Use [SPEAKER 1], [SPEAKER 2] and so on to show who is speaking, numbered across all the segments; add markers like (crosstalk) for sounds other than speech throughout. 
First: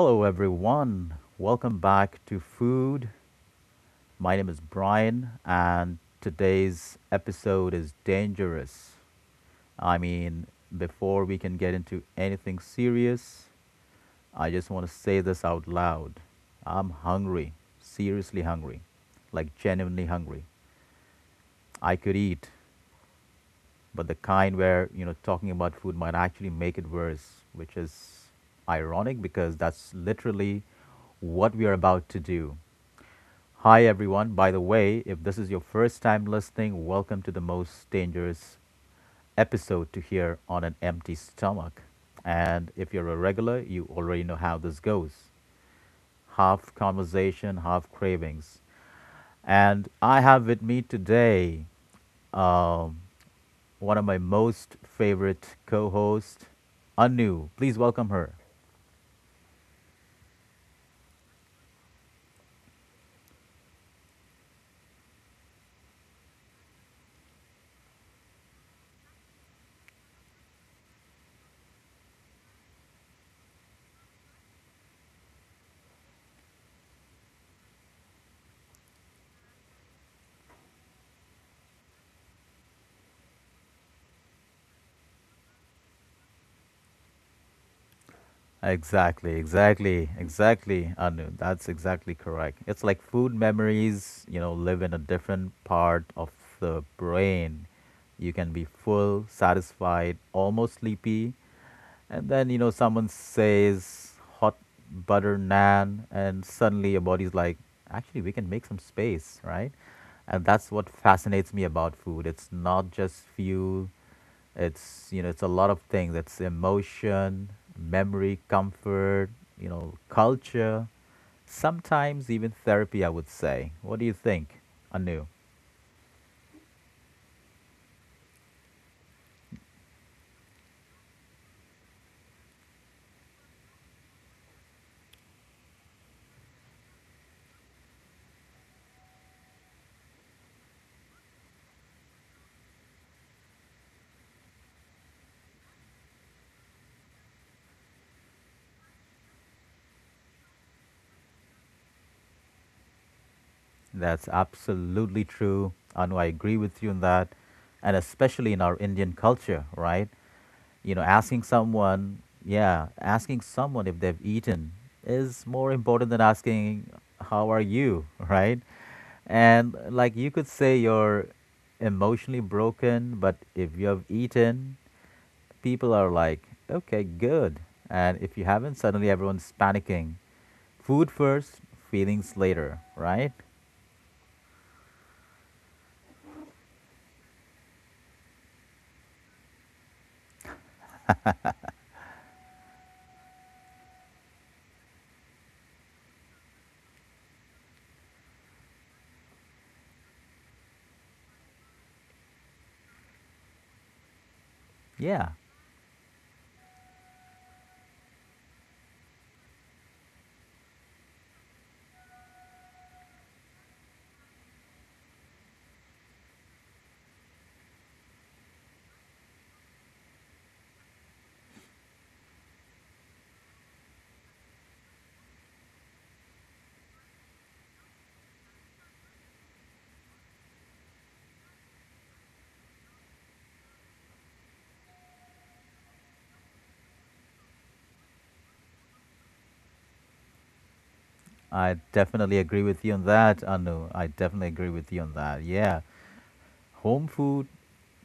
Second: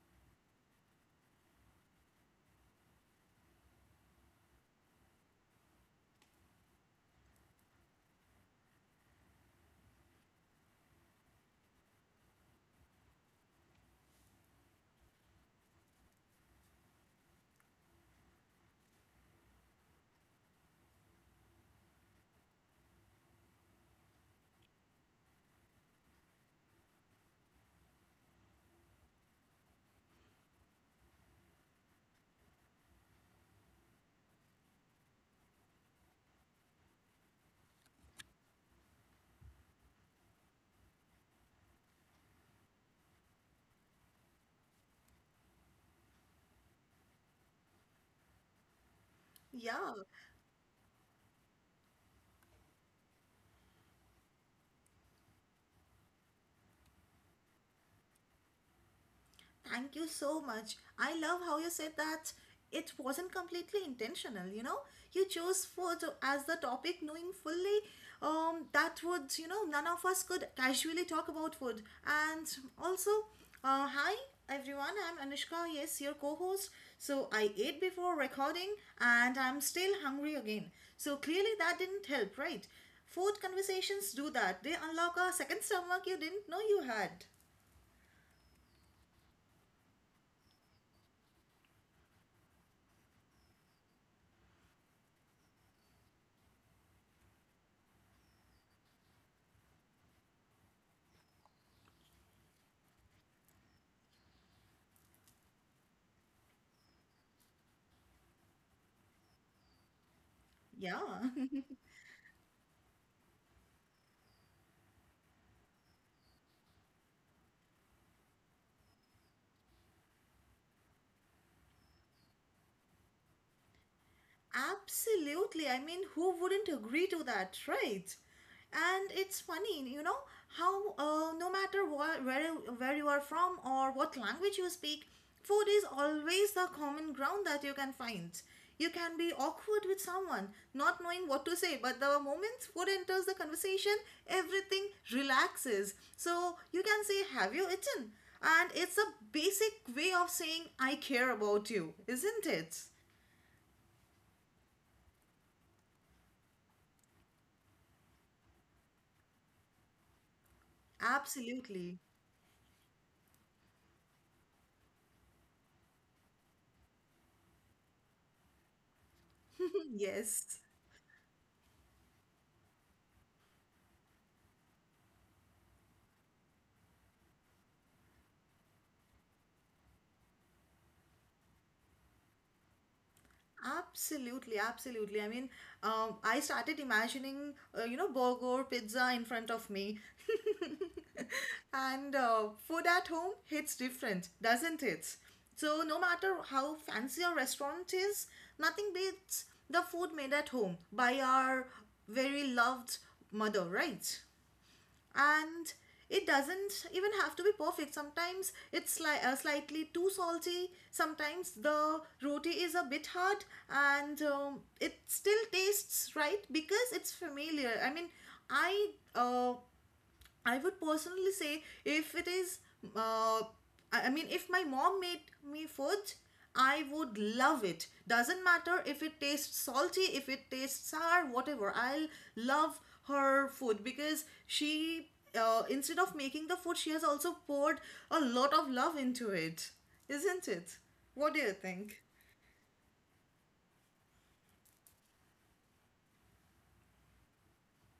[SPEAKER 1] Hello, everyone. Welcome back to Food. My name is Brian, and today's episode is dangerous. I mean, before we can get into anything serious, I just want to say this out loud. I'm hungry, seriously hungry, like genuinely hungry. I could eat, but the kind where, talking about food might actually make it worse, which is ironic because that's literally what we are about to do. Hi, everyone. By the way, if this is your first time listening, welcome to the most dangerous episode to hear on an empty stomach. And if you're a regular, you already know how this goes, half conversation, half cravings. And
[SPEAKER 2] Yeah,
[SPEAKER 1] I have with me today um, one of my most favorite co hosts, Anu. Please welcome her.
[SPEAKER 2] Thank you so much. I love how you said that it wasn't completely intentional, you know? You chose food as the topic knowing fully that would, none of us could casually talk about food. And also, hi everyone, I'm Anushka, yes, your co-host. So I ate before recording and I'm still hungry again. So clearly that didn't help, right? Food conversations do that. They unlock a second stomach you didn't know you had.
[SPEAKER 1] Exactly, exactly, exactly, Anu. That's exactly correct. It's like food memories, live in a different part of the brain. You can be full, satisfied, almost sleepy, and then, someone says hot butter naan, and suddenly your body's like, actually, we can make some space, right? And that's what
[SPEAKER 2] Yeah.
[SPEAKER 1] fascinates me
[SPEAKER 2] (laughs)
[SPEAKER 1] about food. It's not just fuel, it's a lot of things. It's emotion, memory, comfort, culture, sometimes even therapy, I would say. What do you think, Anu?
[SPEAKER 2] Absolutely. I mean, who wouldn't agree to that, right? And it's funny, you know, how no matter where you are from or what language you speak, food is always the common ground that you can find. You can be awkward with someone, not knowing what to say, but the moment food enters the conversation, everything relaxes. So you can say, "Have you eaten?" And it's a basic way of saying, "I care about you," isn't it?
[SPEAKER 1] That's absolutely true. Anu, I agree with you on that. And especially in our Indian culture, right? You know,
[SPEAKER 2] Absolutely.
[SPEAKER 1] yeah, asking someone if they've eaten is more important than asking, how are you, (laughs) right? And like you could
[SPEAKER 2] Yes,
[SPEAKER 1] say you're emotionally broken, but if you have eaten, people are like, okay, good. And if you haven't, suddenly everyone's panicking. Food first, feelings later, right?
[SPEAKER 2] absolutely, absolutely. I mean, I started imagining, you know, burger, pizza in front of me. (laughs) And food at home hits different, doesn't it? So, no matter how fancy a restaurant is, nothing beats the food made at home by our very loved mother, right?
[SPEAKER 1] Yeah,
[SPEAKER 2] And it doesn't even have to be perfect. Sometimes it's slightly too salty. Sometimes the roti is a bit hard, and it still tastes right because it's familiar. I mean, i uh, I would personally say if it is, uh, I mean, if my mom made me food, I would love it. Doesn't matter if it tastes salty, if it tastes sour, whatever. I'll love her food because she, instead of making the food, she has also poured a lot of love into it. Isn't it? What do you
[SPEAKER 1] I
[SPEAKER 2] think?
[SPEAKER 1] definitely agree with you on that, Anu. I definitely agree with you on that. Yeah. Home food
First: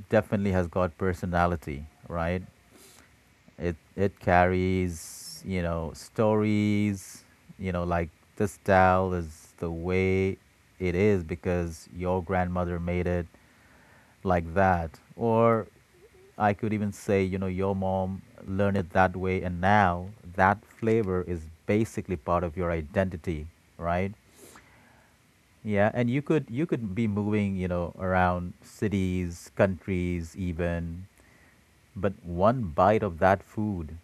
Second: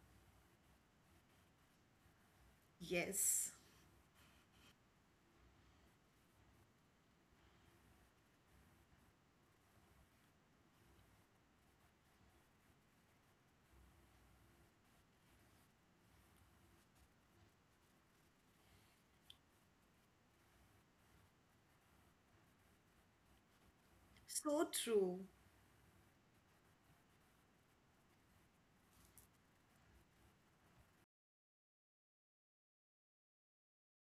[SPEAKER 1] definitely has got personality, right?
[SPEAKER 2] Yes.
[SPEAKER 1] It carries, stories, like this style is the way it is because your grandmother made it like that. Or I could even say, your mom learned it that way, and now that flavor is basically part of your identity, right?
[SPEAKER 2] So true.
[SPEAKER 1] Yeah, and you could be moving, around cities, countries even, but one bite of that food,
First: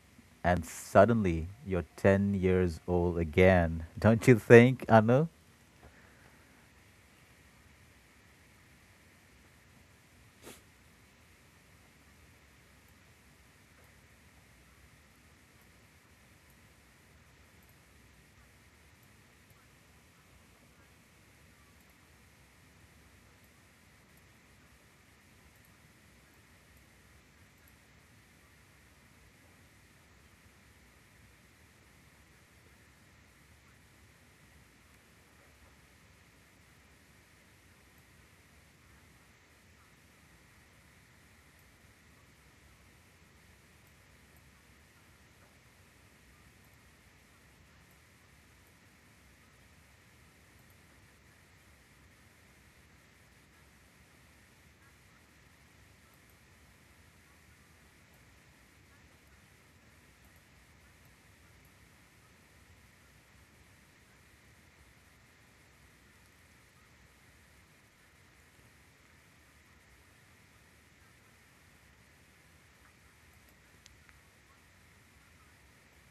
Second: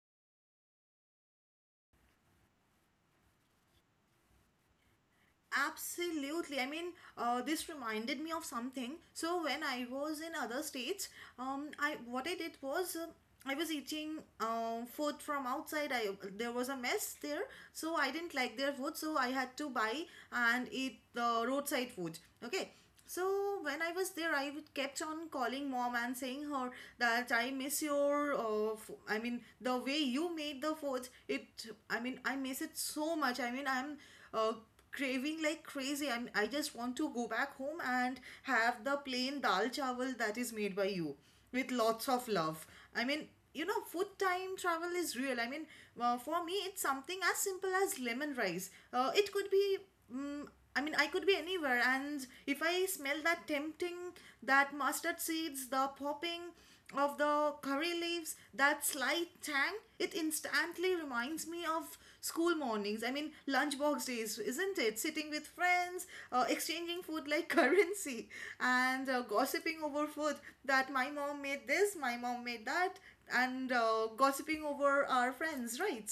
[SPEAKER 1] and suddenly you're 10 years old again. (laughs) Don't you think, Anu?
[SPEAKER 2] Absolutely. I mean, this reminded me of something. So when I was in other states, I what I did was, I was eating food from outside. I There was a mess there, so I didn't like their food, so I had to buy and eat the roadside food. Okay. So when I was there, I would kept on calling mom and saying her that I miss your, I mean, the way you made the food. I mean, I miss it so much. I mean, I'm uh, craving like crazy. I just want to go back home and have the plain dal chawal that is made by you with lots of love. I mean, you know, food time travel is real. I mean, for me, it's something as simple as lemon rice. It could be. Mm I mean, I could be anywhere, and if I smell that tempting, that mustard seeds, the popping of the curry leaves, that slight tang, it instantly reminds me of school mornings. I mean, lunchbox days, isn't it? Sitting with friends, exchanging food like (laughs) currency, and gossiping over food that my mom made this, my mom made that, and gossiping over our friends, right?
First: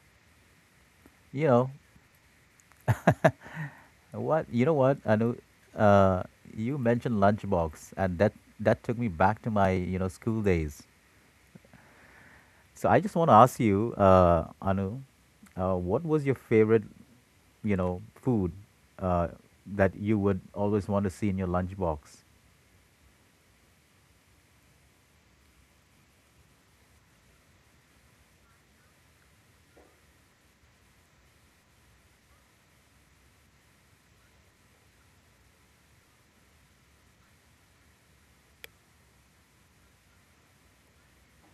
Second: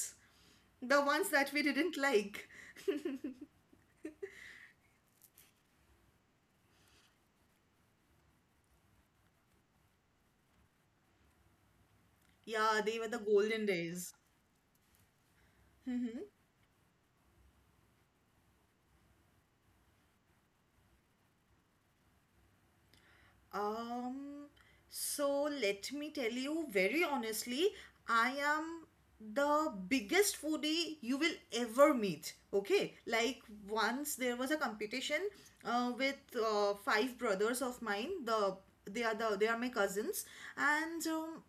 [SPEAKER 2] The ones
[SPEAKER 1] You
[SPEAKER 2] that we
[SPEAKER 1] know,
[SPEAKER 2] didn't like. (laughs)
[SPEAKER 1] You know what, Anu? Uh, you mentioned lunchbox, and that took me back to my, school days.
[SPEAKER 2] Yeah,
[SPEAKER 1] So I
[SPEAKER 2] they were
[SPEAKER 1] just
[SPEAKER 2] the
[SPEAKER 1] want to ask
[SPEAKER 2] golden
[SPEAKER 1] you,
[SPEAKER 2] days.
[SPEAKER 1] Anu, what was your favorite, food uh, that you would always want to see in your lunchbox?
[SPEAKER 2] Um, so let me tell you very honestly, I am the biggest foodie you will ever meet. Okay, like once there was a competition with five brothers of mine. They are they are my cousins, and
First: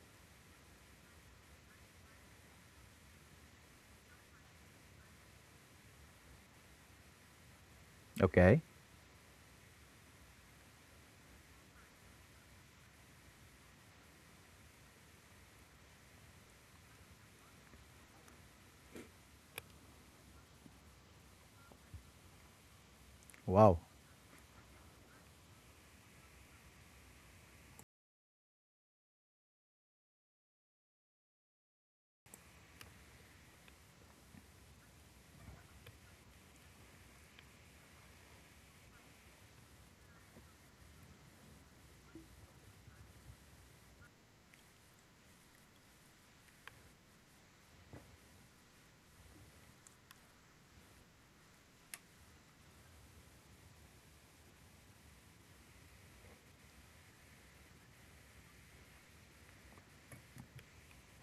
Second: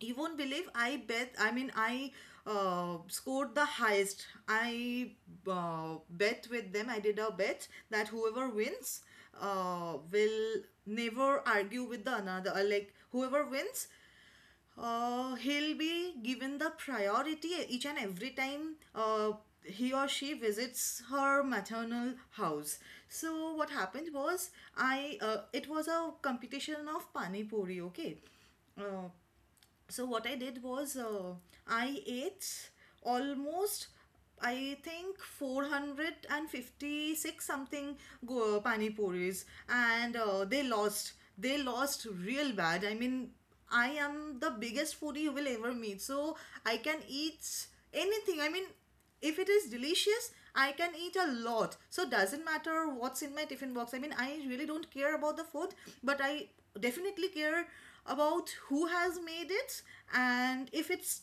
[SPEAKER 2] you won't believe. I bet. I mean, I scored the highest. I bet with them. I did a bet that whoever
[SPEAKER 1] Okay.
[SPEAKER 2] wins will never argue with the another, like whoever wins, he'll be given the priority each and every time he or she visits her maternal house. So what
[SPEAKER 1] Wow.
[SPEAKER 2] happened was, I it was a competition of pani puri. Okay, uh, so what I did was, I ate almost, I think, 456 something go pani puris, and they lost real bad. I mean, I am the biggest foodie you will ever meet, so I can eat anything. I mean, if it is delicious, I can eat a lot. So doesn't matter what's in my tiffin box. I mean, I really don't care about the food, but I definitely care about who has made it, and if it's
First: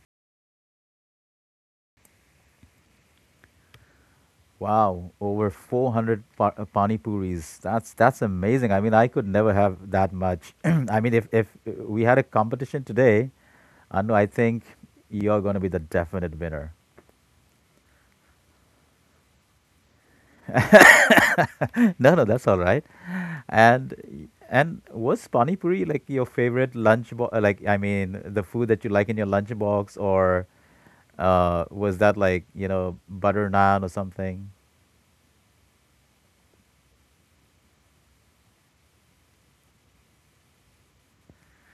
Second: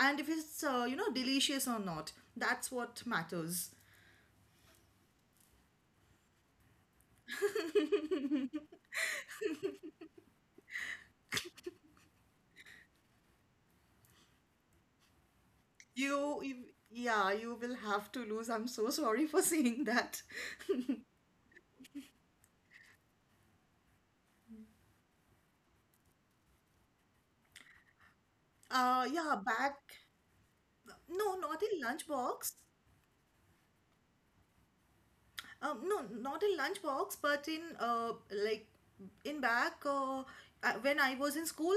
[SPEAKER 2] and if it's you know, delicious or not. That's what matters.
[SPEAKER 1] Wow, over 400 pani puris. That's amazing. I mean, I could never have that much. (clears throat) I mean, if we had a competition today, Anu, I think you're going to be the definite
[SPEAKER 2] You
[SPEAKER 1] winner.
[SPEAKER 2] yeah, you will have to lose. I'm so sorry for saying that. (laughs)
[SPEAKER 1] (laughs) No, no, that's all right. And and was pani puri like your favorite like I mean, the food that you like in your
[SPEAKER 2] Yeah, back.
[SPEAKER 1] lunchbox, or
[SPEAKER 2] No, not in
[SPEAKER 1] was that like,
[SPEAKER 2] lunchbox.
[SPEAKER 1] butter naan or something?
[SPEAKER 2] No, not in lunchbox, but in like, in back. When I was in school,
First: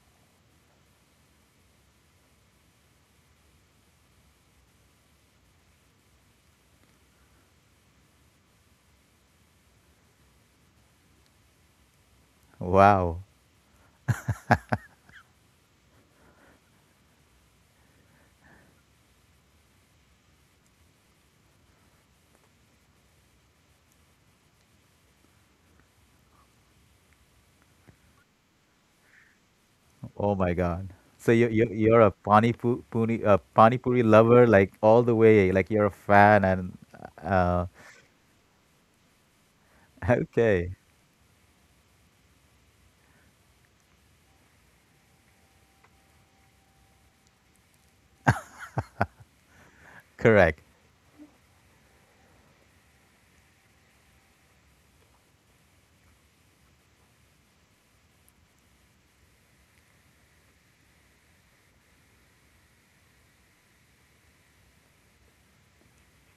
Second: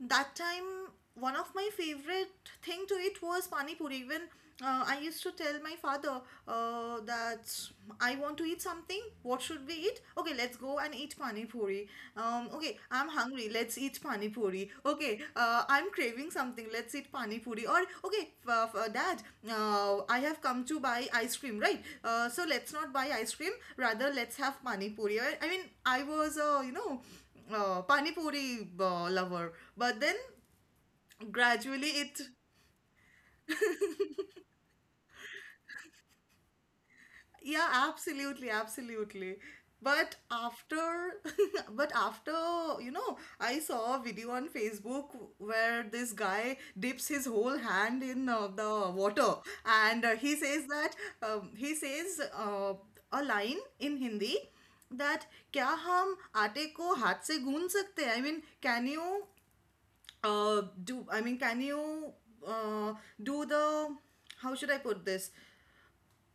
[SPEAKER 2] that time one of my favorite thing to eat was pani puri. Even I used to tell my father that I want to eat something. What should we eat? Okay, let's go and eat pani puri. Okay, I'm
[SPEAKER 1] Wow.
[SPEAKER 2] hungry. Let's eat pani puri. Okay, I'm craving something. Let's eat pani puri. Or okay, Dad, I have come to buy ice cream, right? So let's not buy ice cream. Rather, let's have pani puri. I mean, I was a, you know, pani puri lover, but then
[SPEAKER 1] Oh my God. So you you
[SPEAKER 2] gradually
[SPEAKER 1] you're a
[SPEAKER 2] it...
[SPEAKER 1] pani pu- puri a pani puri lover, like all the way, like you're a fan, and uh
[SPEAKER 2] Yeah, absolutely, absolutely.
[SPEAKER 1] (laughs)
[SPEAKER 2] But
[SPEAKER 1] okay,
[SPEAKER 2] after, (laughs) but after, you know, I saw a video on Facebook where this guy dips his whole hand in the water, and he
[SPEAKER 1] correct,
[SPEAKER 2] says that he says a line in Hindi that क्या हम आटे को हाथ से गूंद सकते हैं? I mean, can you do? I mean, can you uh, do the? How should I put this?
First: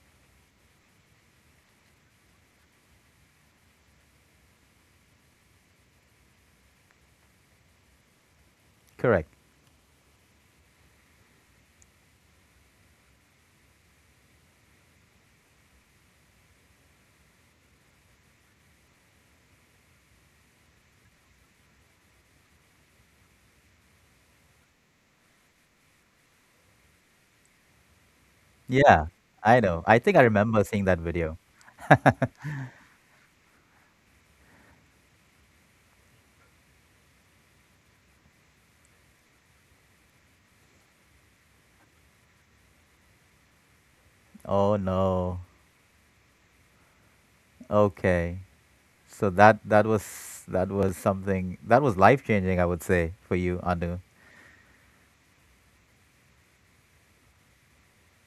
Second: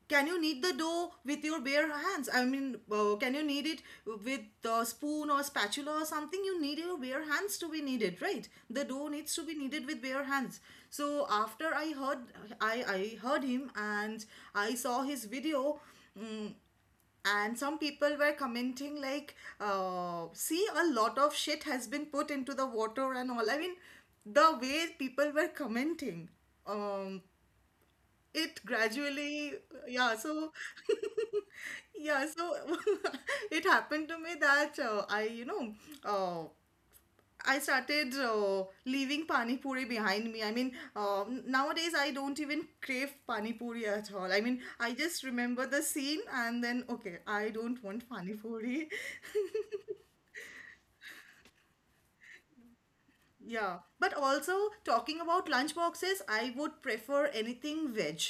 [SPEAKER 2] Can you knead the dough with your bare hands? I mean, can you knead it with a spoon or spatula or something? You need your bare hands to be kneaded, right? The dough
[SPEAKER 1] correct,
[SPEAKER 2] needs to be kneaded with bare hands. So after I heard him and I saw his video, mm, and some people were commenting like, see, a lot of shit has been put into the water and all. I mean, the way people were commenting, um it
[SPEAKER 1] yeah.
[SPEAKER 2] gradually,
[SPEAKER 1] I know, I
[SPEAKER 2] yeah,
[SPEAKER 1] think I
[SPEAKER 2] so,
[SPEAKER 1] remember seeing that video.
[SPEAKER 2] (laughs) yeah, so (laughs) it happened to me that I, you know, uh, I started leaving pani puri behind me. I mean, nowadays I don't even crave pani puri at all. I mean,
[SPEAKER 1] Oh
[SPEAKER 2] I just
[SPEAKER 1] no.
[SPEAKER 2] remember the scene and then, okay, I don't want pani
[SPEAKER 1] Okay,
[SPEAKER 2] puri.
[SPEAKER 1] so that
[SPEAKER 2] (laughs)
[SPEAKER 1] that was that was something that was life changing, I would say, for you,
[SPEAKER 2] Yeah,
[SPEAKER 1] Anu.
[SPEAKER 2] but also talking about lunch boxes, I would prefer anything veg.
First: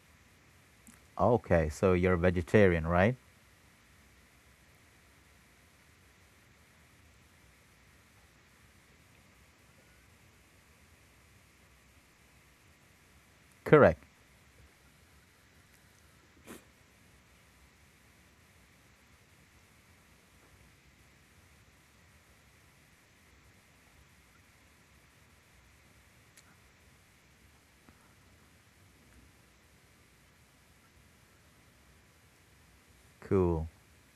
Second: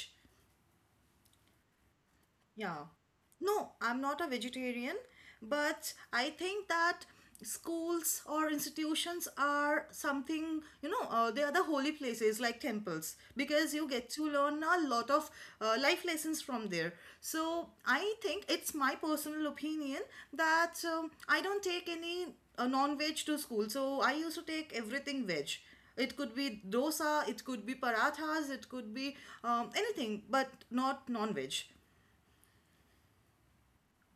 [SPEAKER 1] Okay, so you're a vegetarian,
[SPEAKER 2] Yeah.
[SPEAKER 1] right?
[SPEAKER 2] No, I'm not a vegetarian, but I think that schools or institutions are something, you know, they are the holy places like temples because you
[SPEAKER 1] Correct.
[SPEAKER 2] get to learn a lot of life lessons from there. So I think it's my personal opinion that I don't take any non-veg to school. So I used to take everything veg. It could be dosa, it could be parathas, it could be anything, but not non-veg.
[SPEAKER 1] Cool,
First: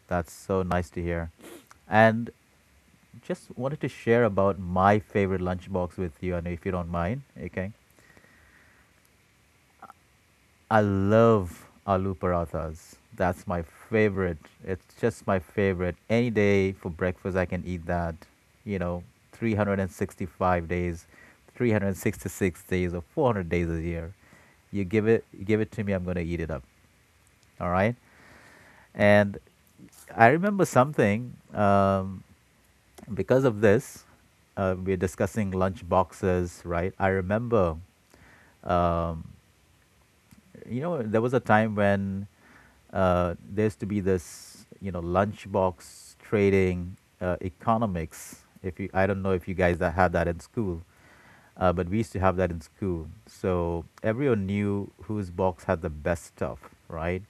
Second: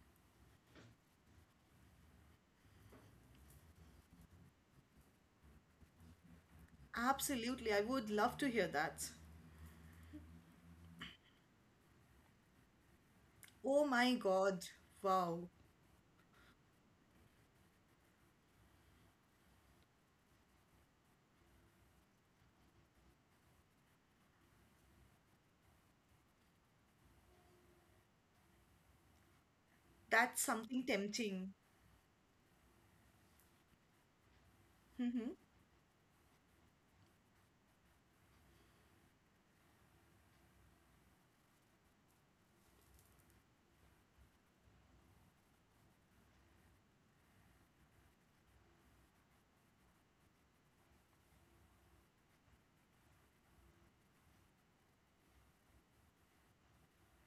[SPEAKER 1] that's so nice to hear. And just wanted to share about my favorite lunchbox with you, and if you don't mind, okay?
[SPEAKER 2] Absolutely, I would love to hear that.
[SPEAKER 1] I love aloo parathas. That's my
[SPEAKER 2] Oh my
[SPEAKER 1] favorite.
[SPEAKER 2] god,
[SPEAKER 1] It's just my
[SPEAKER 2] wow,
[SPEAKER 1] favorite. Any day for breakfast, I can eat that. You know, 365 days, 366 days, or 400 days a year. You give it to me. I'm gonna eat it up. All right. And I
[SPEAKER 2] that's
[SPEAKER 1] remember
[SPEAKER 2] something
[SPEAKER 1] something.
[SPEAKER 2] tempting.
[SPEAKER 1] Because of this, we're discussing lunch boxes, right? I remember, um, there was a time when there used to be this, lunchbox trading economics. If you, I don't know if you guys that had that in school, but we used to have that in school. So everyone knew whose box had the best stuff, right?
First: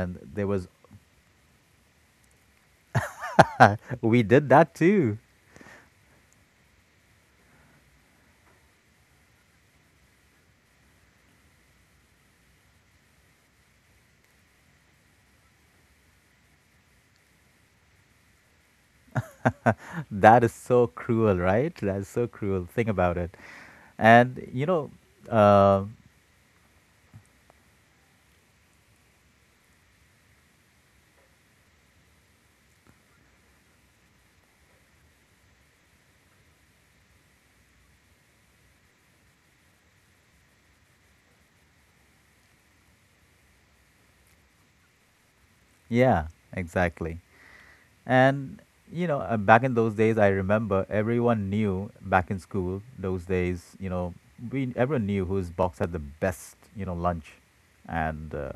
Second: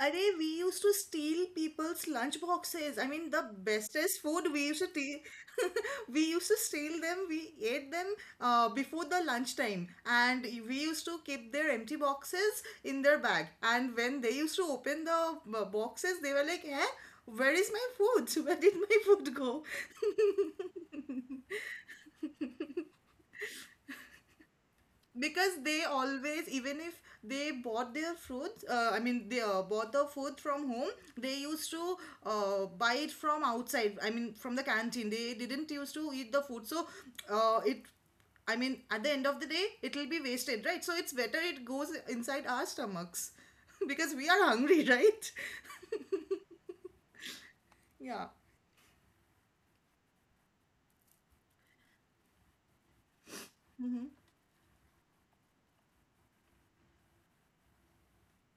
[SPEAKER 2] Are
[SPEAKER 1] there
[SPEAKER 2] we
[SPEAKER 1] was,
[SPEAKER 2] used to steal people's lunch boxes. I mean, the
[SPEAKER 1] (laughs)
[SPEAKER 2] bestest
[SPEAKER 1] we did
[SPEAKER 2] food we
[SPEAKER 1] that
[SPEAKER 2] used to
[SPEAKER 1] too.
[SPEAKER 2] steal. (laughs) We used to steal them. We ate them before the lunchtime, and we used to keep their empty boxes in their bag. And when they used to open the boxes, they were like, "Eh, where is my food? (laughs) Where did my food go?"
[SPEAKER 1] That is
[SPEAKER 2] (laughs)
[SPEAKER 1] so cruel, right? That is so cruel. Think about it. And
[SPEAKER 2] Because they
[SPEAKER 1] uh,
[SPEAKER 2] always, even if they bought their fruits, I mean, they bought the food from home, they used to buy it from outside. I mean, from the canteen, they didn't used to eat the food. So it I mean, at the end of the day, it will be wasted, right? So it's better it goes inside our stomachs (laughs) because we are hungry, right? (laughs)
[SPEAKER 1] yeah, exactly.
[SPEAKER 2] Yeah,
[SPEAKER 1] And back in those days, I remember everyone knew back in school those days. We everyone knew whose box had the best lunch, and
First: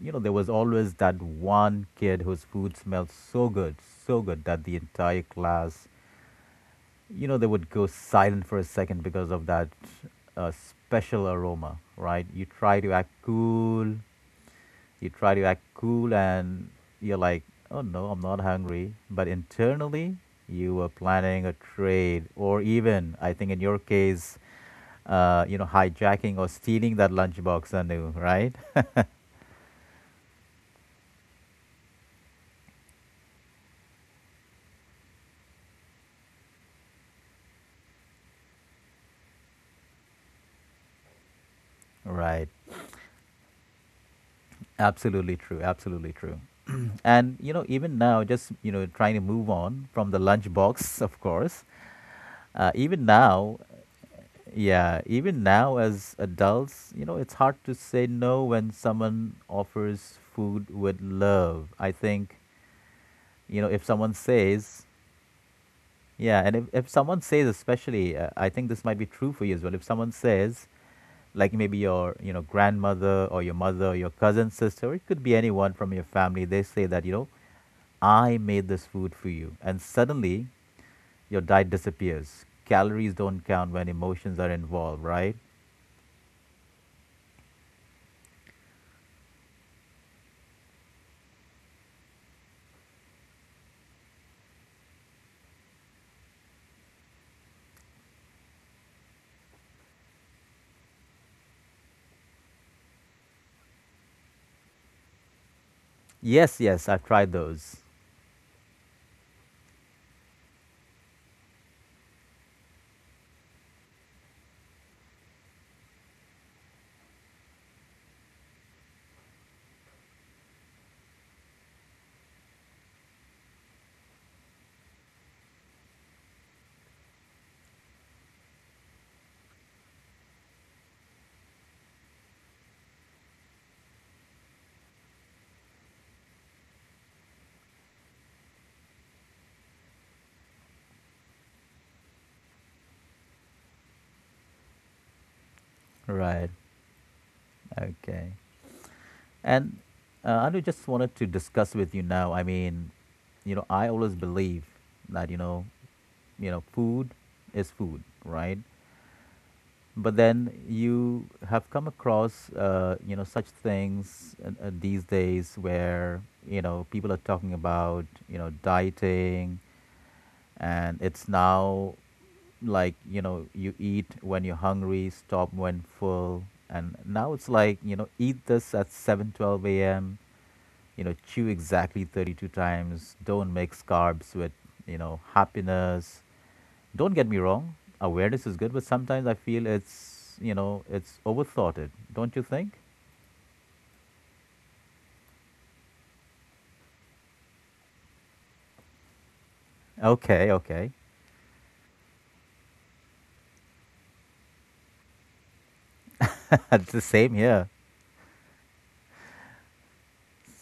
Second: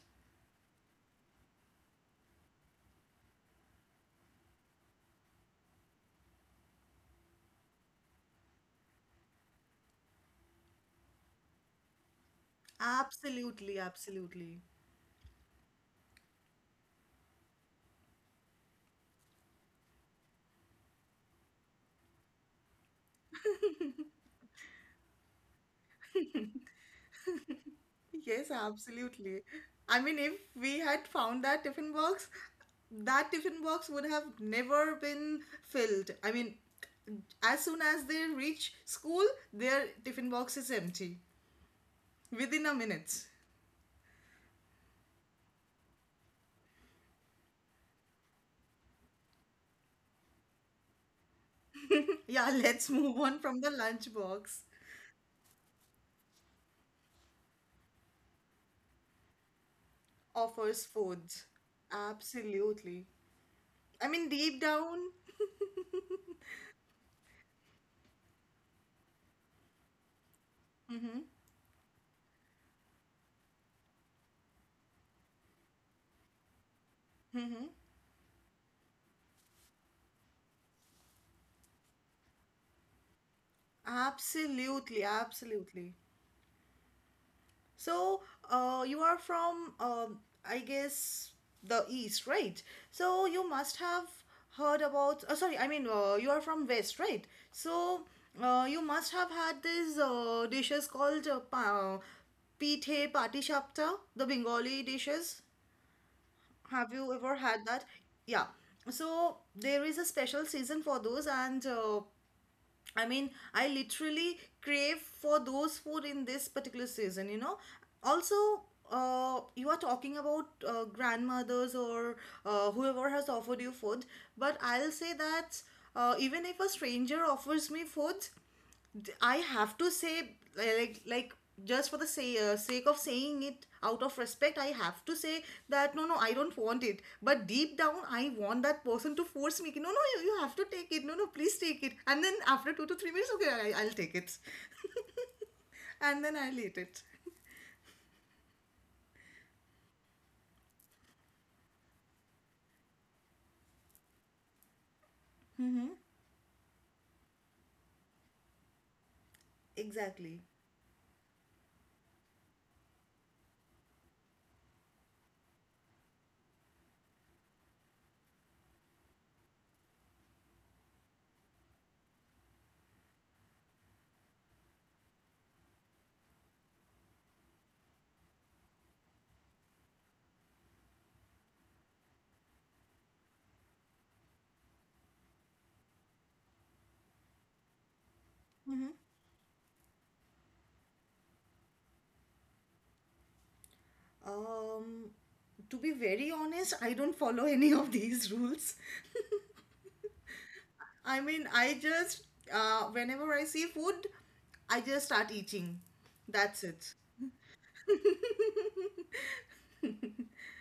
[SPEAKER 1] there was always that one kid whose food smelled so good, so good that the entire class, they would go silent for a second because of that special aroma. Right?
[SPEAKER 2] absolutely, absolutely.
[SPEAKER 1] You try to act cool and you're like, oh no, I'm not hungry. But internally, you were planning a trade, or even, I think in your case, hijacking or stealing that lunchbox anew,
[SPEAKER 2] Yes,
[SPEAKER 1] right?
[SPEAKER 2] absolutely. I mean, if we had found that tiffin box would have never been filled. I mean, as soon as they reach school, their tiffin box is empty
[SPEAKER 1] (laughs) Right.
[SPEAKER 2] within a minute. (laughs)
[SPEAKER 1] Absolutely true. Absolutely true. And even now, just trying to move on from the lunchbox, of course.
[SPEAKER 2] Yeah,
[SPEAKER 1] Uh,
[SPEAKER 2] let's
[SPEAKER 1] even
[SPEAKER 2] move on
[SPEAKER 1] now,
[SPEAKER 2] from the lunchbox.
[SPEAKER 1] Yeah, even now as adults, it's hard to say no when someone offers food
[SPEAKER 2] Offers
[SPEAKER 1] with
[SPEAKER 2] food.
[SPEAKER 1] love. I think,
[SPEAKER 2] Absolutely.
[SPEAKER 1] if
[SPEAKER 2] I
[SPEAKER 1] someone
[SPEAKER 2] mean, deep
[SPEAKER 1] says,
[SPEAKER 2] down, (laughs)
[SPEAKER 1] yeah, and if someone says, especially, I think this might be true for you as well. If someone says,
[SPEAKER 2] mm-hmm.
[SPEAKER 1] like maybe your, grandmother or your mother or your cousin, sister, or it could be anyone from your family, they say that,
[SPEAKER 2] Mm-hmm.
[SPEAKER 1] I made this food for you. And suddenly your diet disappears. Calories don't count when emotions are involved,
[SPEAKER 2] Absolutely,
[SPEAKER 1] right?
[SPEAKER 2] absolutely. So, you are from, I guess, the east, right? So you must have heard about. Sorry, I mean, you are from west, right? So, you must have had these dishes called, pithe patishapta, the Bengali dishes.
[SPEAKER 1] Yes, yes,
[SPEAKER 2] Have
[SPEAKER 1] I've
[SPEAKER 2] you
[SPEAKER 1] tried
[SPEAKER 2] ever had
[SPEAKER 1] those.
[SPEAKER 2] that? Yeah. So there is a special season for those, and I mean, I literally crave for those food in this particular season, you know. Also, you are talking about grandmothers or whoever has offered you food, but I'll say that even if a stranger offers me food, I have to say like like just for the sake of saying it out of respect I have to say that no, no, I don't want it, but deep down I want that person to force me. No, no, you have to take it. No, no, please take it. And then after 2 to 3 minutes, okay, I'll take it and then
[SPEAKER 1] Right.
[SPEAKER 2] I'll eat it.
[SPEAKER 1] Okay. And I just wanted to discuss with you now. I mean, I always believe that food is food, right? But
[SPEAKER 2] Exactly.
[SPEAKER 1] then you have come across, such things these days, where people are talking about dieting, and it's now like you eat when you're hungry, stop when full, and now it's like eat this at 7:12 a.m., chew exactly 32 times, don't mix carbs with happiness. Don't get me wrong, awareness is good, but sometimes I feel it's overthoughted, don't you think?
[SPEAKER 2] um to be very honest, I don't follow any of these rules.
[SPEAKER 1] Okay, okay.
[SPEAKER 2] I mean, I just whenever I see food, I just start eating. That's
[SPEAKER 1] (laughs) It's
[SPEAKER 2] it.
[SPEAKER 1] the same here.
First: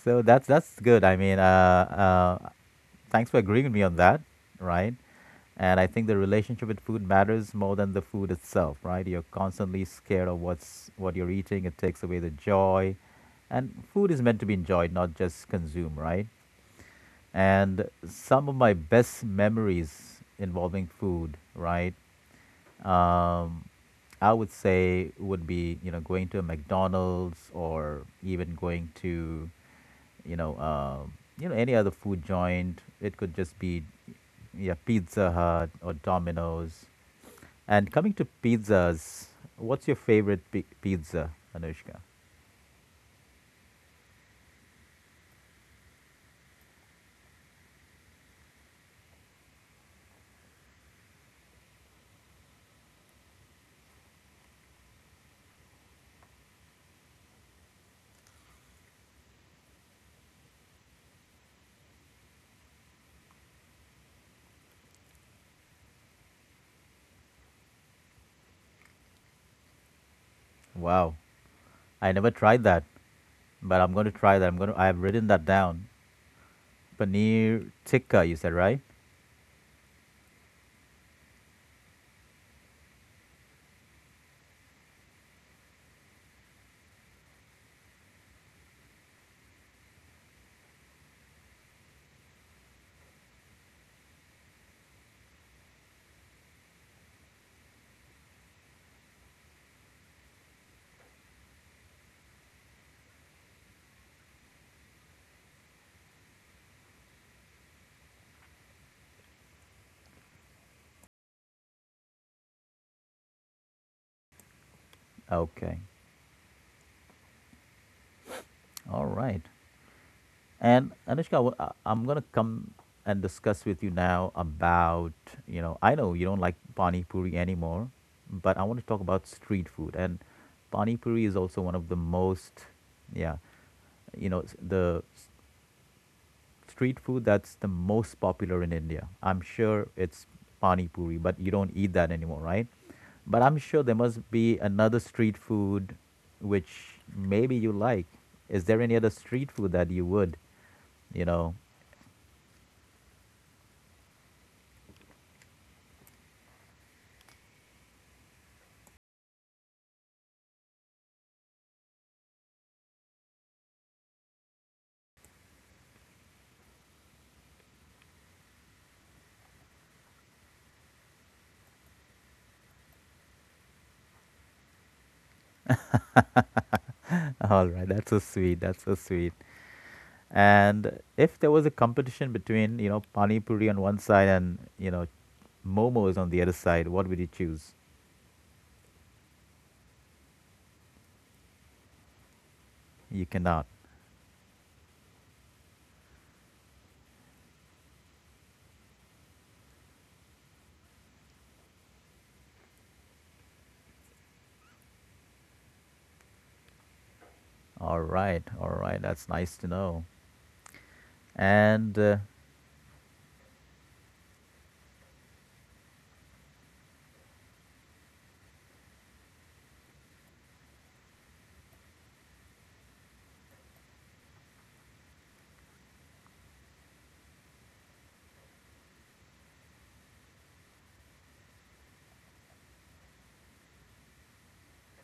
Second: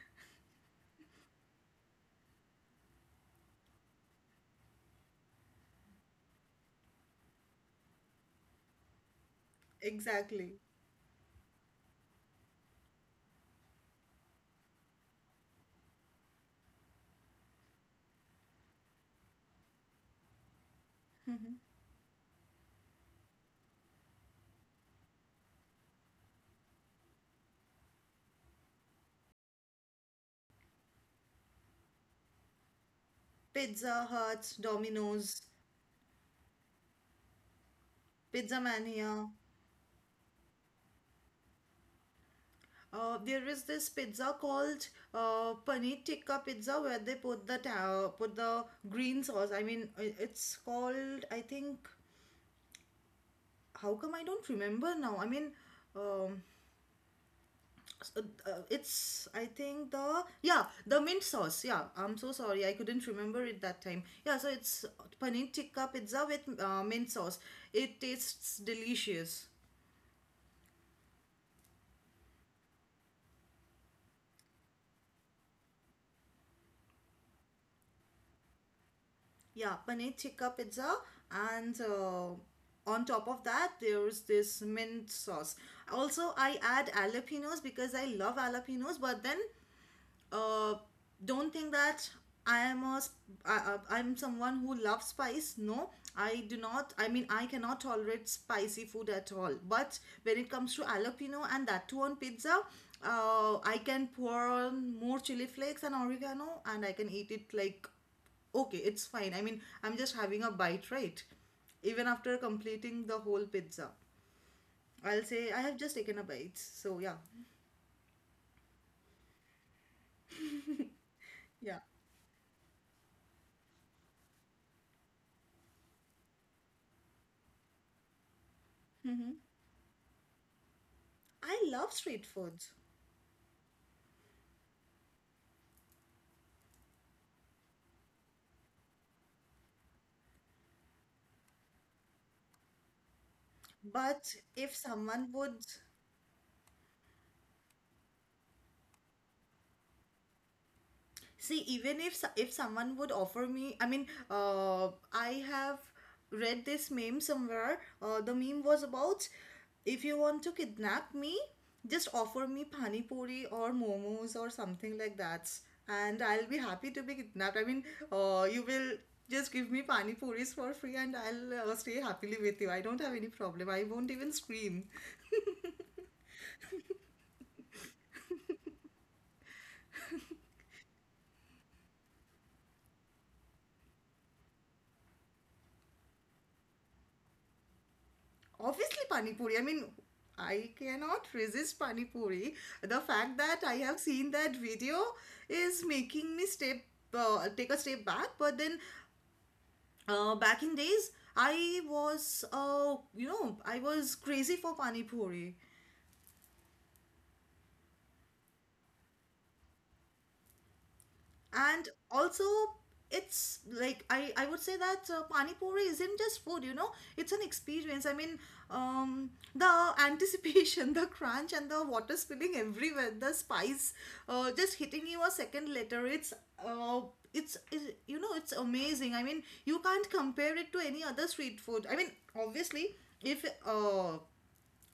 [SPEAKER 1] So that's good. I mean, thanks for agreeing with me on that, right? And I think the relationship with food matters more than the food itself, right? You're constantly scared of
[SPEAKER 2] Exactly.
[SPEAKER 1] what you're eating. It takes away the joy. And food is meant to be enjoyed, not just consumed, right? And some of my best memories involving food, right? um, I would say would be going to a McDonald's or even going to you know um, any other food joint. It could just be,
[SPEAKER 2] Pizza Huts,
[SPEAKER 1] yeah, Pizza
[SPEAKER 2] Domino's,
[SPEAKER 1] Hut or Domino's. And coming to
[SPEAKER 2] Pizza
[SPEAKER 1] pizzas,
[SPEAKER 2] Mania.
[SPEAKER 1] what's your favorite pizza, Anushka?
[SPEAKER 2] There is this pizza called paneer tikka pizza where they put the put the green sauce. I mean, it's called, I think. How come I don't remember now? I mean, um, s- uh, it's, I think, the, yeah, the mint sauce. Yeah, I'm so sorry I couldn't remember it that time. Yeah, so it's paneer tikka pizza with mint sauce. It tastes delicious.
[SPEAKER 1] Wow, I never tried that, but I'm going to try that. I'm going to. I've written that down. Paneer tikka, you said, right?
[SPEAKER 2] Yeah, paneer tikka pizza, and on top of that, there's this mint sauce. Also, I add jalapenos because I love jalapenos, but then uh, don't think that I am a I'm someone who loves spice. No, I do not. I mean, I cannot tolerate spicy food at all. But when it comes to jalapeno and that too on pizza, I can pour on more chili flakes and oregano, and I can eat it like, okay, it's fine. I mean, I'm just having a bite, right? Even after completing the whole pizza, I'll say I have
[SPEAKER 1] Okay,
[SPEAKER 2] just taken a bite. So yeah,
[SPEAKER 1] all right. And Anushka, I-
[SPEAKER 2] yeah.
[SPEAKER 1] I'm gonna come and discuss with you now about, I know you don't like pani puri anymore, but I want to talk about street food, and pani puri is also
[SPEAKER 2] I
[SPEAKER 1] one of
[SPEAKER 2] love
[SPEAKER 1] the
[SPEAKER 2] street
[SPEAKER 1] most,
[SPEAKER 2] foods.
[SPEAKER 1] yeah, the street food that's the most popular in India. I'm sure it's pani puri, but you don't eat that anymore, right? But I'm sure there must
[SPEAKER 2] But
[SPEAKER 1] be
[SPEAKER 2] if
[SPEAKER 1] another
[SPEAKER 2] someone
[SPEAKER 1] street
[SPEAKER 2] would
[SPEAKER 1] food which maybe you like. Is there any other street food that you would you know?
[SPEAKER 2] see, even if if someone would offer me, I mean, I have read this meme somewhere. The meme was about, if you want to kidnap me, just offer me pani puri or momos or something like that, and I'll be happy to be kidnapped. I mean, you will just give me pani puris for free, and I'll stay happily with you. I don't have any problem. I won't even scream.
[SPEAKER 1] (laughs) All right, that's so sweet. That's so sweet. And if there was a competition between, pani puri on one side and, momos on the other side, what would you choose?
[SPEAKER 2] Obviously pani puri. I mean, I cannot resist pani puri. The
[SPEAKER 1] You
[SPEAKER 2] fact that
[SPEAKER 1] cannot.
[SPEAKER 2] I have seen that video is making me step take a step back. But then, back in days, I was you know, I was crazy for pani puri.
[SPEAKER 1] All right, all right. That's nice to know.
[SPEAKER 2] And
[SPEAKER 1] And
[SPEAKER 2] also, it's like I would say that pani puri isn't just food, you know, it's an experience. I mean, the anticipation, (laughs) the crunch and the water spilling everywhere, the spice just hitting you a second later. Uh, it's it, you know, it's amazing. I mean, you can't compare it to any other street food. I mean, obviously, if uh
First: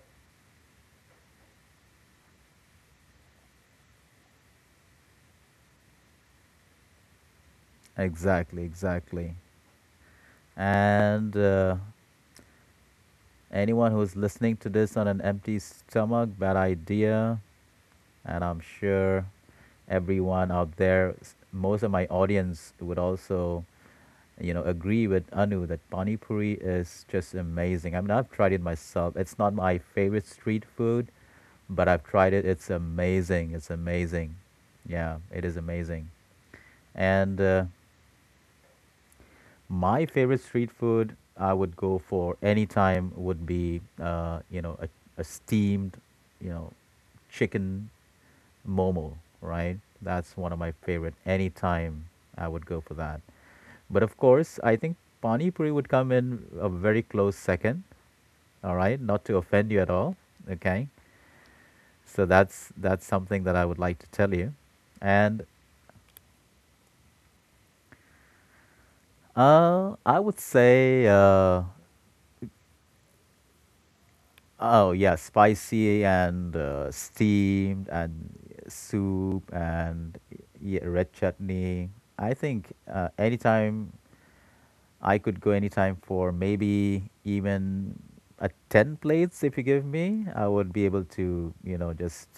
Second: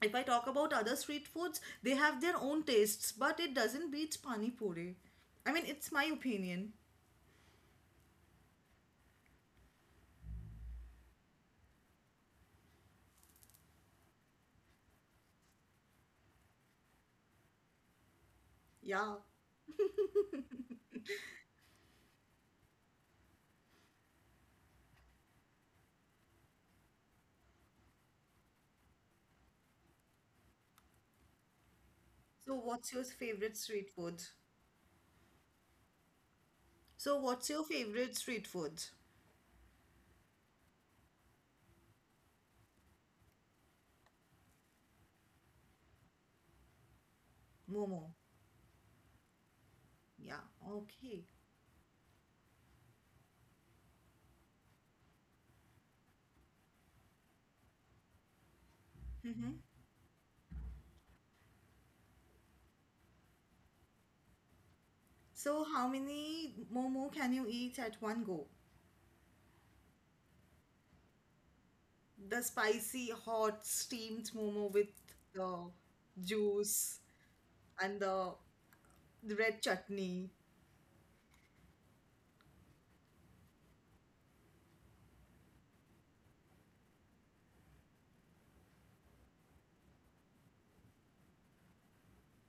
[SPEAKER 2] if I talk about other street foods, they have their own tastes, but it doesn't beat pani puri. I mean, it's my opinion.
[SPEAKER 1] exactly, exactly. And anyone who's listening to this on an empty stomach, bad idea. And I'm
[SPEAKER 2] Yeah.
[SPEAKER 1] sure everyone out there, most of my audience would also agree with Anu that pani puri is just amazing. I mean, I've tried it myself. It's not my favorite street food, but I've tried it.
[SPEAKER 2] So
[SPEAKER 1] It's
[SPEAKER 2] what's your
[SPEAKER 1] amazing.
[SPEAKER 2] favorite
[SPEAKER 1] It's
[SPEAKER 2] street food?
[SPEAKER 1] amazing. Yeah, it is amazing.
[SPEAKER 2] So
[SPEAKER 1] And
[SPEAKER 2] what's your favorite street food?
[SPEAKER 1] my favorite street food I would go for any time would be, a, steamed, you know, chicken
[SPEAKER 2] Momo.
[SPEAKER 1] Momo, right?
[SPEAKER 2] Yeah.
[SPEAKER 1] That's one of my favorite.
[SPEAKER 2] Okay.
[SPEAKER 1] Anytime I would go for that. But of course, I think Pani Puri would come in a very close second. All right, not to
[SPEAKER 2] Mm-hmm.
[SPEAKER 1] offend you at all. Okay, so that's something that I would like to tell you, and
[SPEAKER 2] So how many momo can you eat at one go?
[SPEAKER 1] I would say
[SPEAKER 2] The spicy, hot, steamed momo with
[SPEAKER 1] oh yeah,
[SPEAKER 2] the
[SPEAKER 1] spicy and
[SPEAKER 2] juice
[SPEAKER 1] steamed
[SPEAKER 2] and
[SPEAKER 1] and
[SPEAKER 2] the
[SPEAKER 1] soup
[SPEAKER 2] red
[SPEAKER 1] and
[SPEAKER 2] chutney.
[SPEAKER 1] yeah, red chutney. I think anytime I could go anytime for maybe even a 10 plates if you give me. I would be able to, you know, just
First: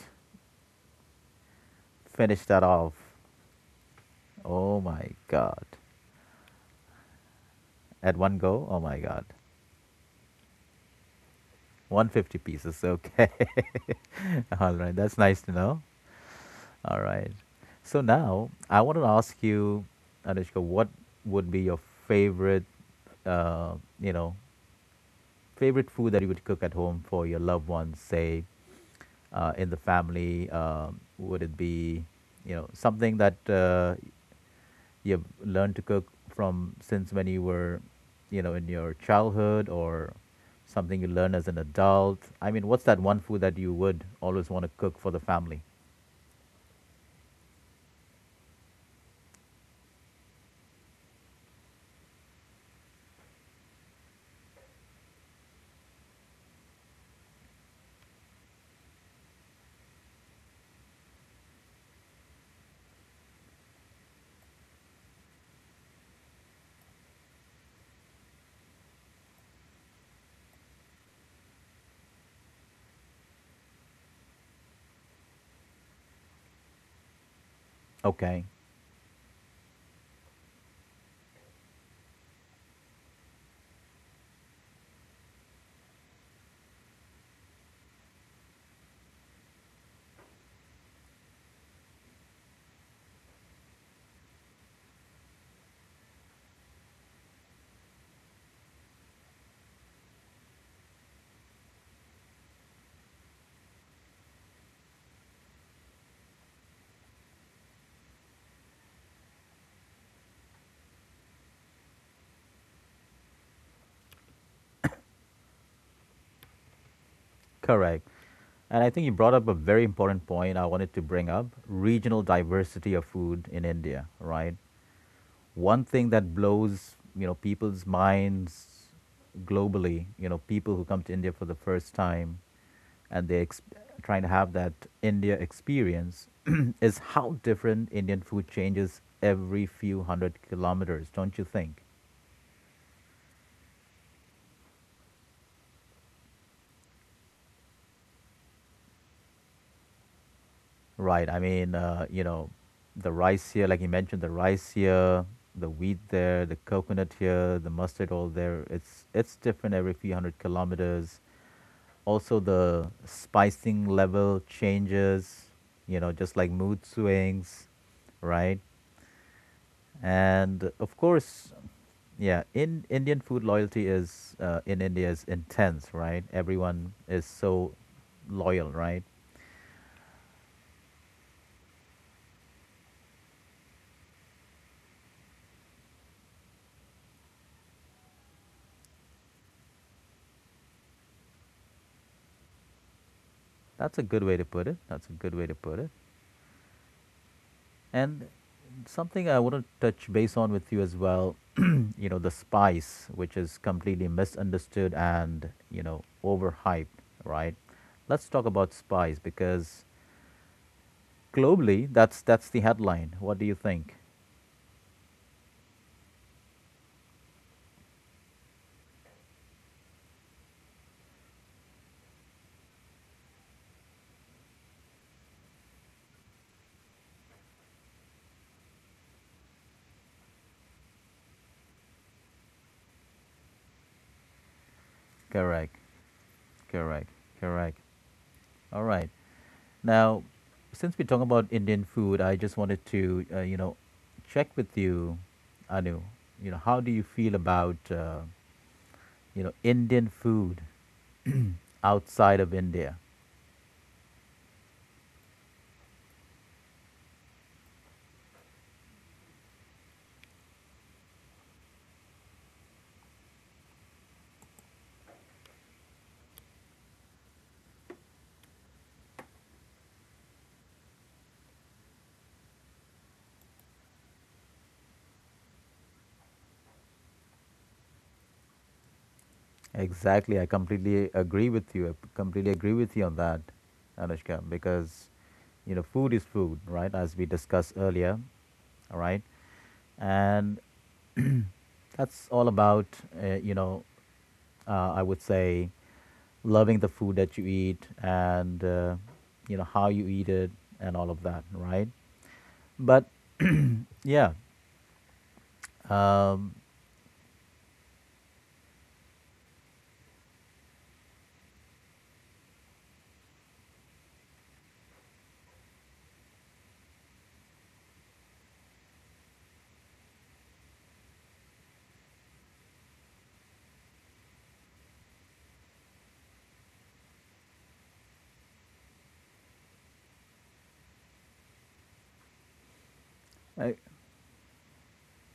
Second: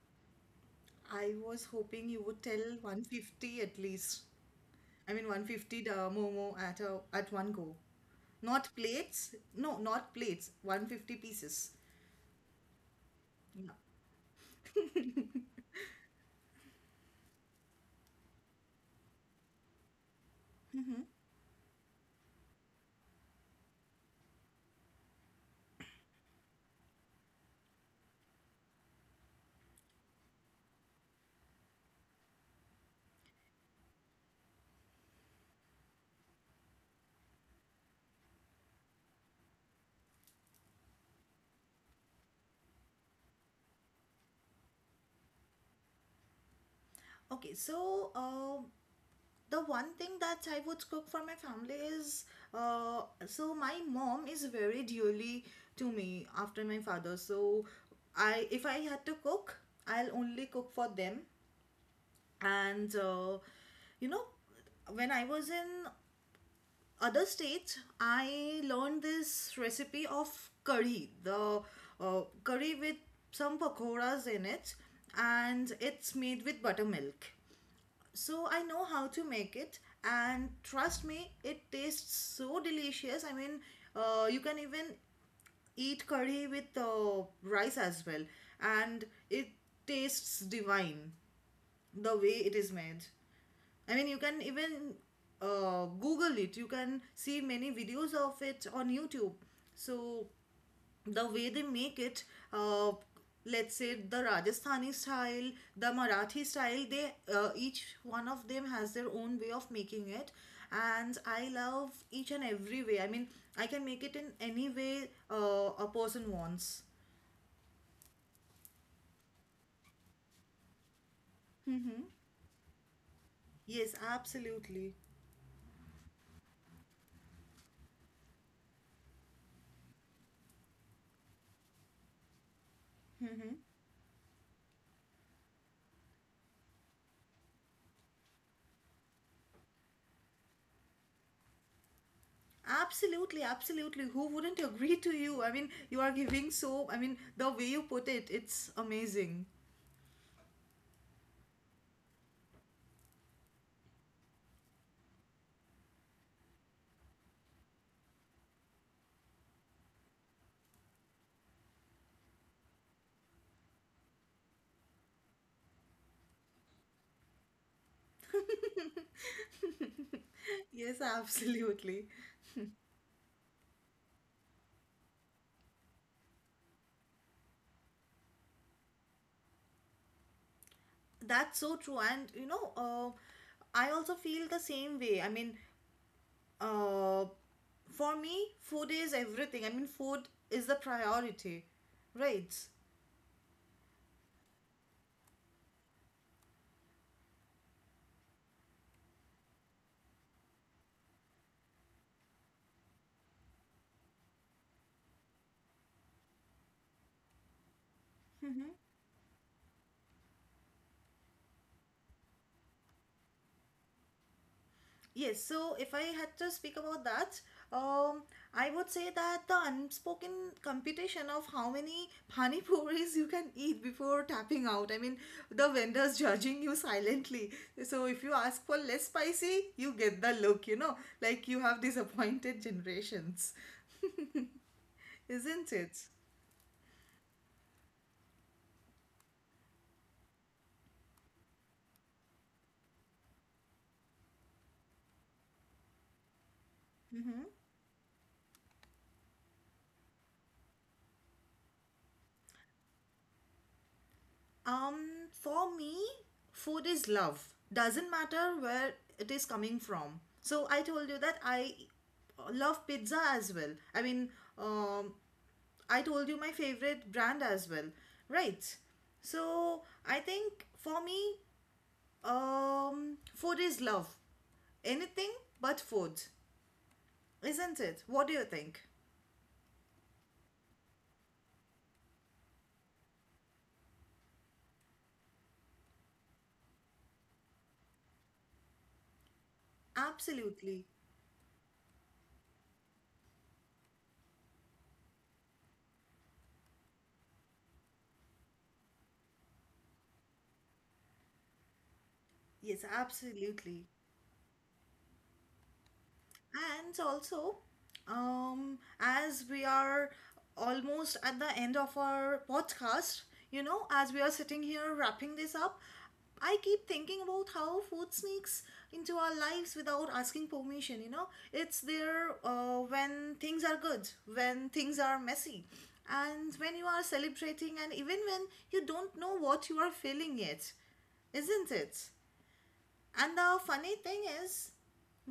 [SPEAKER 2] I was hoping you would
[SPEAKER 1] finish
[SPEAKER 2] tell
[SPEAKER 1] that off.
[SPEAKER 2] 150 at least.
[SPEAKER 1] Oh my
[SPEAKER 2] I mean
[SPEAKER 1] God.
[SPEAKER 2] 150 the momo at a at one go.
[SPEAKER 1] At one go?
[SPEAKER 2] Not
[SPEAKER 1] Oh my God.
[SPEAKER 2] plates? No, not plates. 150 pieces.
[SPEAKER 1] 150 pieces. Okay.
[SPEAKER 2] Yeah.
[SPEAKER 1] (laughs) All right. That's
[SPEAKER 2] (laughs)
[SPEAKER 1] nice to know. All right. So now I want to ask you, Anushka, what would be your favorite, uh, you know, favorite food that you would cook at home for your loved ones, say in the family? Would it be, you know, something that you've learned to cook from since when you were, you know, in your childhood, or something you learn as an adult? I mean, what's that one food that you would always want to cook for the family?
[SPEAKER 2] Okay, so the one thing that I would cook for my family is so my mom is very dearly to me after my father. So I, if I had to cook, I'll only cook for them. And you know, when I was in other states, I learned this recipe of curry, the curry with some pakoras in it, and it's made with buttermilk.
[SPEAKER 1] Okay,
[SPEAKER 2] So I know how to make it, and trust me, it tastes so delicious. I mean, you can even eat curry with rice as well, and it tastes divine the way it is made. I mean, you can even Google it. You can see many videos of it on YouTube. So the way they make it, uh, let's say, the Rajasthani style, the Marathi style, they each one of them has their own way of making it, and I love each and every way. I mean, I can make it in any way a person wants.
[SPEAKER 1] correct. And I think you brought up a very important point I wanted to bring up
[SPEAKER 2] Mm-hmm.
[SPEAKER 1] regional diversity of food in
[SPEAKER 2] Yes,
[SPEAKER 1] India, right?
[SPEAKER 2] absolutely.
[SPEAKER 1] One thing that blows, you know, people's minds globally, you know, people who come to India for the first time and trying to have that India experience (clears throat) is how different Indian food changes every few hundred kilometers, don't you think?
[SPEAKER 2] Absolutely, absolutely. Who wouldn't agree to you? I mean, you are giving so, I mean, the way you put it, it's amazing.
[SPEAKER 1] Right, I mean, you know, the rice here, the wheat there, the coconut here, the mustard all there, it's different every few hundred kilometers. Also the spicing level changes, you know, just like mood swings, right?
[SPEAKER 2] (laughs)
[SPEAKER 1] And of
[SPEAKER 2] Yes,
[SPEAKER 1] course,
[SPEAKER 2] absolutely.
[SPEAKER 1] yeah, in Indian food loyalty is in India is intense, right? Everyone is so loyal, right?
[SPEAKER 2] That's so true. And you know, I also feel the same way. I mean, uh, for me, food is everything. I mean, food is the priority, right?
[SPEAKER 1] That's a good way to put it. That's a good way to put it. And something I want to touch base on with you as well, (clears throat) you know, the spice, which is completely misunderstood and, you know, overhyped, right? Let's talk about spice because globally, that's the headline. What do you think?
[SPEAKER 2] Yes, so if I had to speak about that, um, I would say that the unspoken competition of how many pani (laughs) puris you can eat before tapping out. I mean, the vendors judging you silently. So if you ask for less spicy, you get the look, you know, like you have disappointed generations, (laughs) isn't
[SPEAKER 1] Correct.
[SPEAKER 2] it?
[SPEAKER 1] Correct. Correct. All right. Now, since we're talking about Indian food, I just wanted to, you know, check with you, Anu. You know, how do you feel about, you know, Indian food outside of India?
[SPEAKER 2] For me, food is love. Doesn't matter where it is coming from. So I told you that I love pizza as well. I mean, um, I told you my favorite brand as well, right? So I think for me, food is love. Anything but food, isn't it? What do you think?
[SPEAKER 1] Exactly. I completely agree with you. I completely agree with you on that, Anushka, because, you know, food is food, right? As we discussed earlier, all right? And
[SPEAKER 2] Absolutely.
[SPEAKER 1] that's all about, you know, I would say loving the food that you eat and, you know, how you eat it and all of that, right?
[SPEAKER 2] Yes,
[SPEAKER 1] But
[SPEAKER 2] absolutely.
[SPEAKER 1] yeah, um,
[SPEAKER 2] And also, as we are almost at the end of our podcast, you know, as we are sitting here wrapping this up, I keep thinking about how food sneaks into our lives without asking permission. You know, it's there when things are good, when things are messy, and when you are celebrating, and even when you don't know what you are feeling yet, isn't it? And the
[SPEAKER 1] I,
[SPEAKER 2] funny thing is,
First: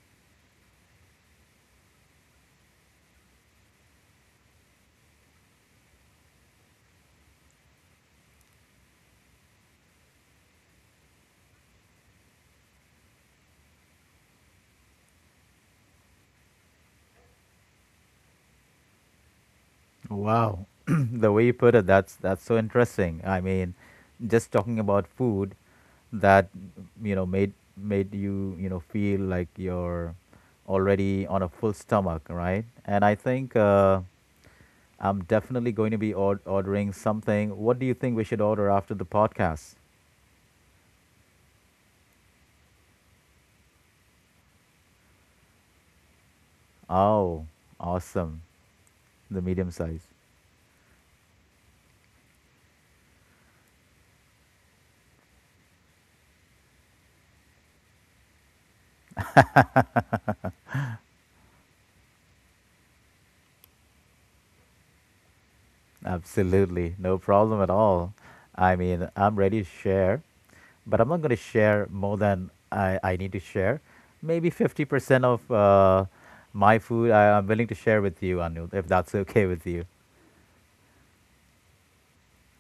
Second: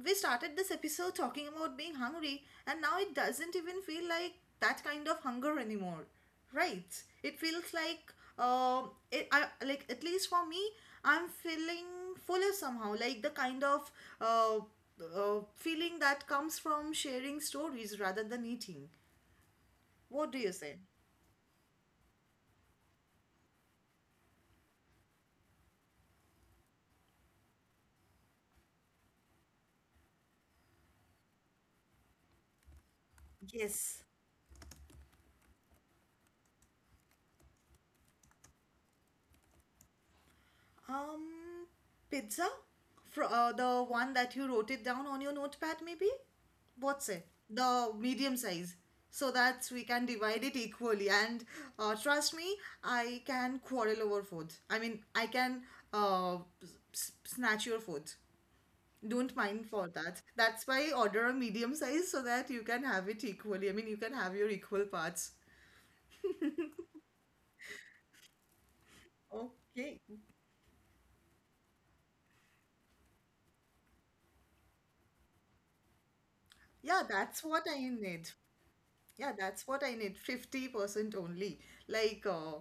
[SPEAKER 2] we started this episode talking about being hungry, and now it doesn't even feel like that kind of hunger anymore, right? It feels like, it, I like at least for me, I'm feeling fuller somehow, like the kind of uh, feeling that comes from sharing stories rather than eating. What do you
[SPEAKER 1] wow,
[SPEAKER 2] say?
[SPEAKER 1] (clears throat) the way you put it, that's so interesting. I mean, just talking about food, that, you know, made you, you know, feel like you're already on a full stomach, right? And I think
[SPEAKER 2] Yes.
[SPEAKER 1] I'm definitely going to be ordering something. What do you think we should order after the podcast?
[SPEAKER 2] Um, pizza? Fro The one that you wrote it down on your notepad, maybe? What's it?
[SPEAKER 1] Oh,
[SPEAKER 2] The medium
[SPEAKER 1] awesome,
[SPEAKER 2] size. So
[SPEAKER 1] the
[SPEAKER 2] that
[SPEAKER 1] medium
[SPEAKER 2] we can
[SPEAKER 1] size.
[SPEAKER 2] divide it equally. And trust me, I can quarrel over food. I mean, I can uh, snatch your food. Don't mind for that. That's why I order a medium size so that you can have it equally. I mean, you can have your equal parts.
[SPEAKER 1] Absolutely, no problem at all. I mean, I'm ready to
[SPEAKER 2] Okay.
[SPEAKER 1] share, but I'm not going to share more than I need to share. Maybe 50% of my
[SPEAKER 2] Yeah,
[SPEAKER 1] food I,
[SPEAKER 2] that's
[SPEAKER 1] I'm
[SPEAKER 2] what
[SPEAKER 1] willing to
[SPEAKER 2] I
[SPEAKER 1] share with
[SPEAKER 2] need.
[SPEAKER 1] you, Anil, if that's
[SPEAKER 2] Yeah,
[SPEAKER 1] okay with
[SPEAKER 2] that's what
[SPEAKER 1] you.
[SPEAKER 2] I need. 50% only. Like,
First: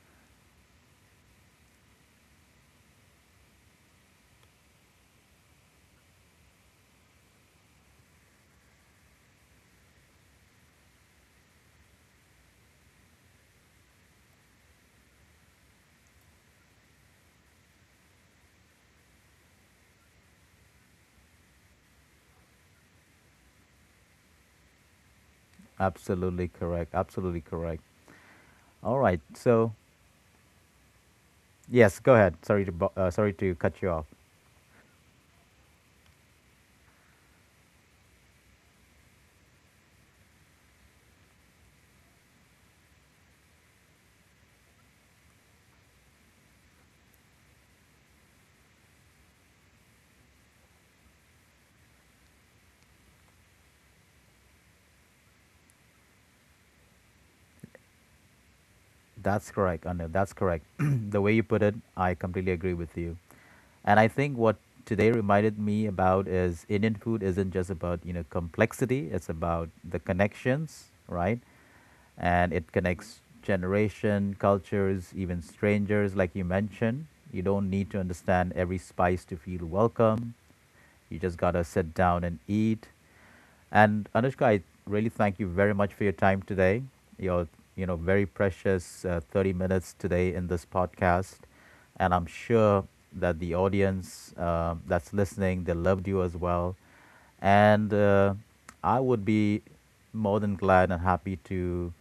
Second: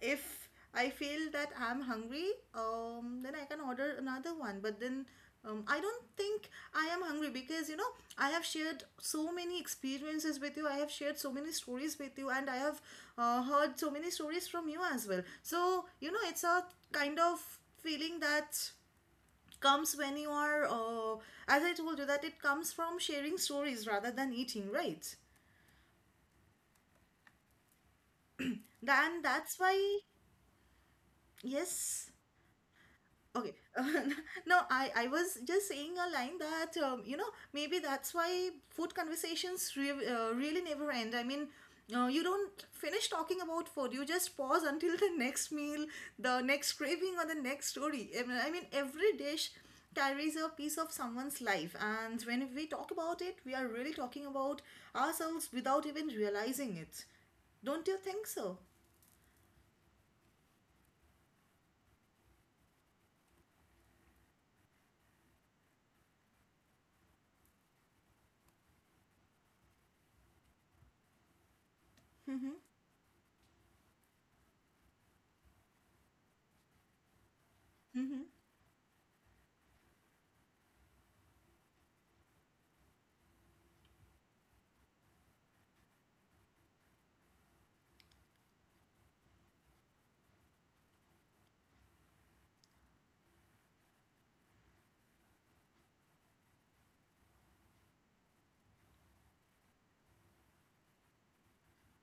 [SPEAKER 2] if I feel that I'm hungry, then I can order another one. But then I don't think I am hungry because, you know, I have shared so many experiences with you. I have shared so many stories with you, and I have heard so many stories from you as well. So, you know, it's a kind of feeling that comes when you are, as I told you, that it comes from sharing stories rather than eating, right?
[SPEAKER 1] Absolutely correct. Absolutely correct. All right.
[SPEAKER 2] And that's
[SPEAKER 1] So,
[SPEAKER 2] why
[SPEAKER 1] yes,
[SPEAKER 2] yes
[SPEAKER 1] go ahead. Sorry to sorry
[SPEAKER 2] okay.
[SPEAKER 1] to cut
[SPEAKER 2] (laughs)
[SPEAKER 1] you off.
[SPEAKER 2] No, I was just saying a line that, you know, maybe that's why food conversations really never end. I mean, you don't finish talking about food, you just pause until the next meal, the next craving, or the next story. I mean, every dish carries a piece of someone's life, and when we talk about it, we are really talking about ourselves without even realizing it, don't you think so?
[SPEAKER 1] That's correct, Anu. That's correct. (clears throat) The way you put it, I completely agree with you. And I think what today reminded me about is Indian food isn't just about, you know, complexity, it's about the connections, right? And it connects generation, cultures, even strangers like you mentioned. You don't need to
[SPEAKER 2] (laughs)
[SPEAKER 1] understand every spice to feel welcome. You just got to sit down and eat. And Anushka, I really thank you very much for your time today. Your, you know, very precious 30 minutes today in this podcast. And I'm sure that the audience that's listening, they loved you as well. And I would be more than glad and happy to,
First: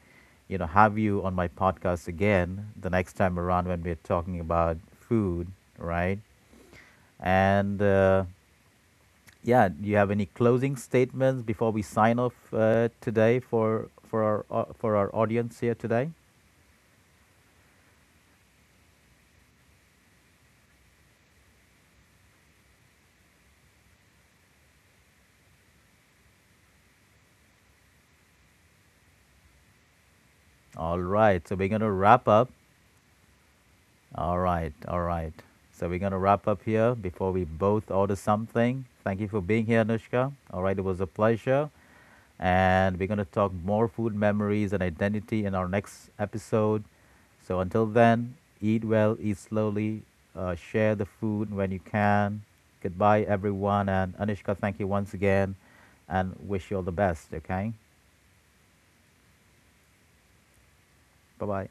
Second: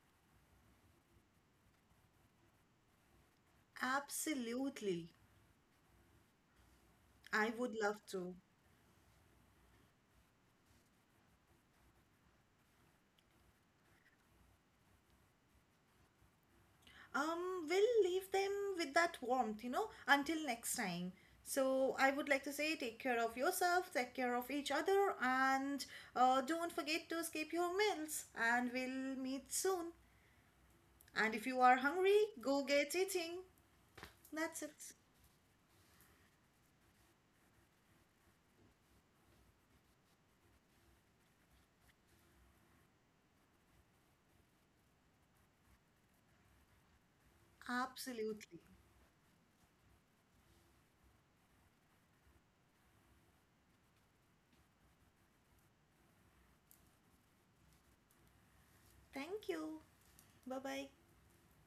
[SPEAKER 1] you know, have you on my podcast again the next time around when we're talking about
[SPEAKER 2] Absolutely.
[SPEAKER 1] food, right?
[SPEAKER 2] I would
[SPEAKER 1] And
[SPEAKER 2] love to.
[SPEAKER 1] yeah, do you have any closing statements before we sign off today for our for our audience here today?
[SPEAKER 2] We'll leave them with that warmth, you know, until next time. So I would like to say take care of yourself, take care of each other, and don't forget to escape your meals. And we'll meet soon.
[SPEAKER 1] All
[SPEAKER 2] And
[SPEAKER 1] right,
[SPEAKER 2] if
[SPEAKER 1] so
[SPEAKER 2] you
[SPEAKER 1] we're
[SPEAKER 2] are
[SPEAKER 1] gonna
[SPEAKER 2] hungry,
[SPEAKER 1] wrap up.
[SPEAKER 2] go get eating.
[SPEAKER 1] All
[SPEAKER 2] That's
[SPEAKER 1] right,
[SPEAKER 2] it.
[SPEAKER 1] all right. So we're gonna wrap up here before we both order something. Thank you for being here, Anushka. All right, it was a pleasure. And we're going to talk more food memories and identity in our next episode. So until then,
[SPEAKER 2] Absolutely.
[SPEAKER 1] eat well, eat slowly, share the food when you can. Goodbye, everyone. And Anishka, thank you once again and wish you all the best, okay?
[SPEAKER 2] Thank you. Bye bye.
[SPEAKER 1] Bye bye.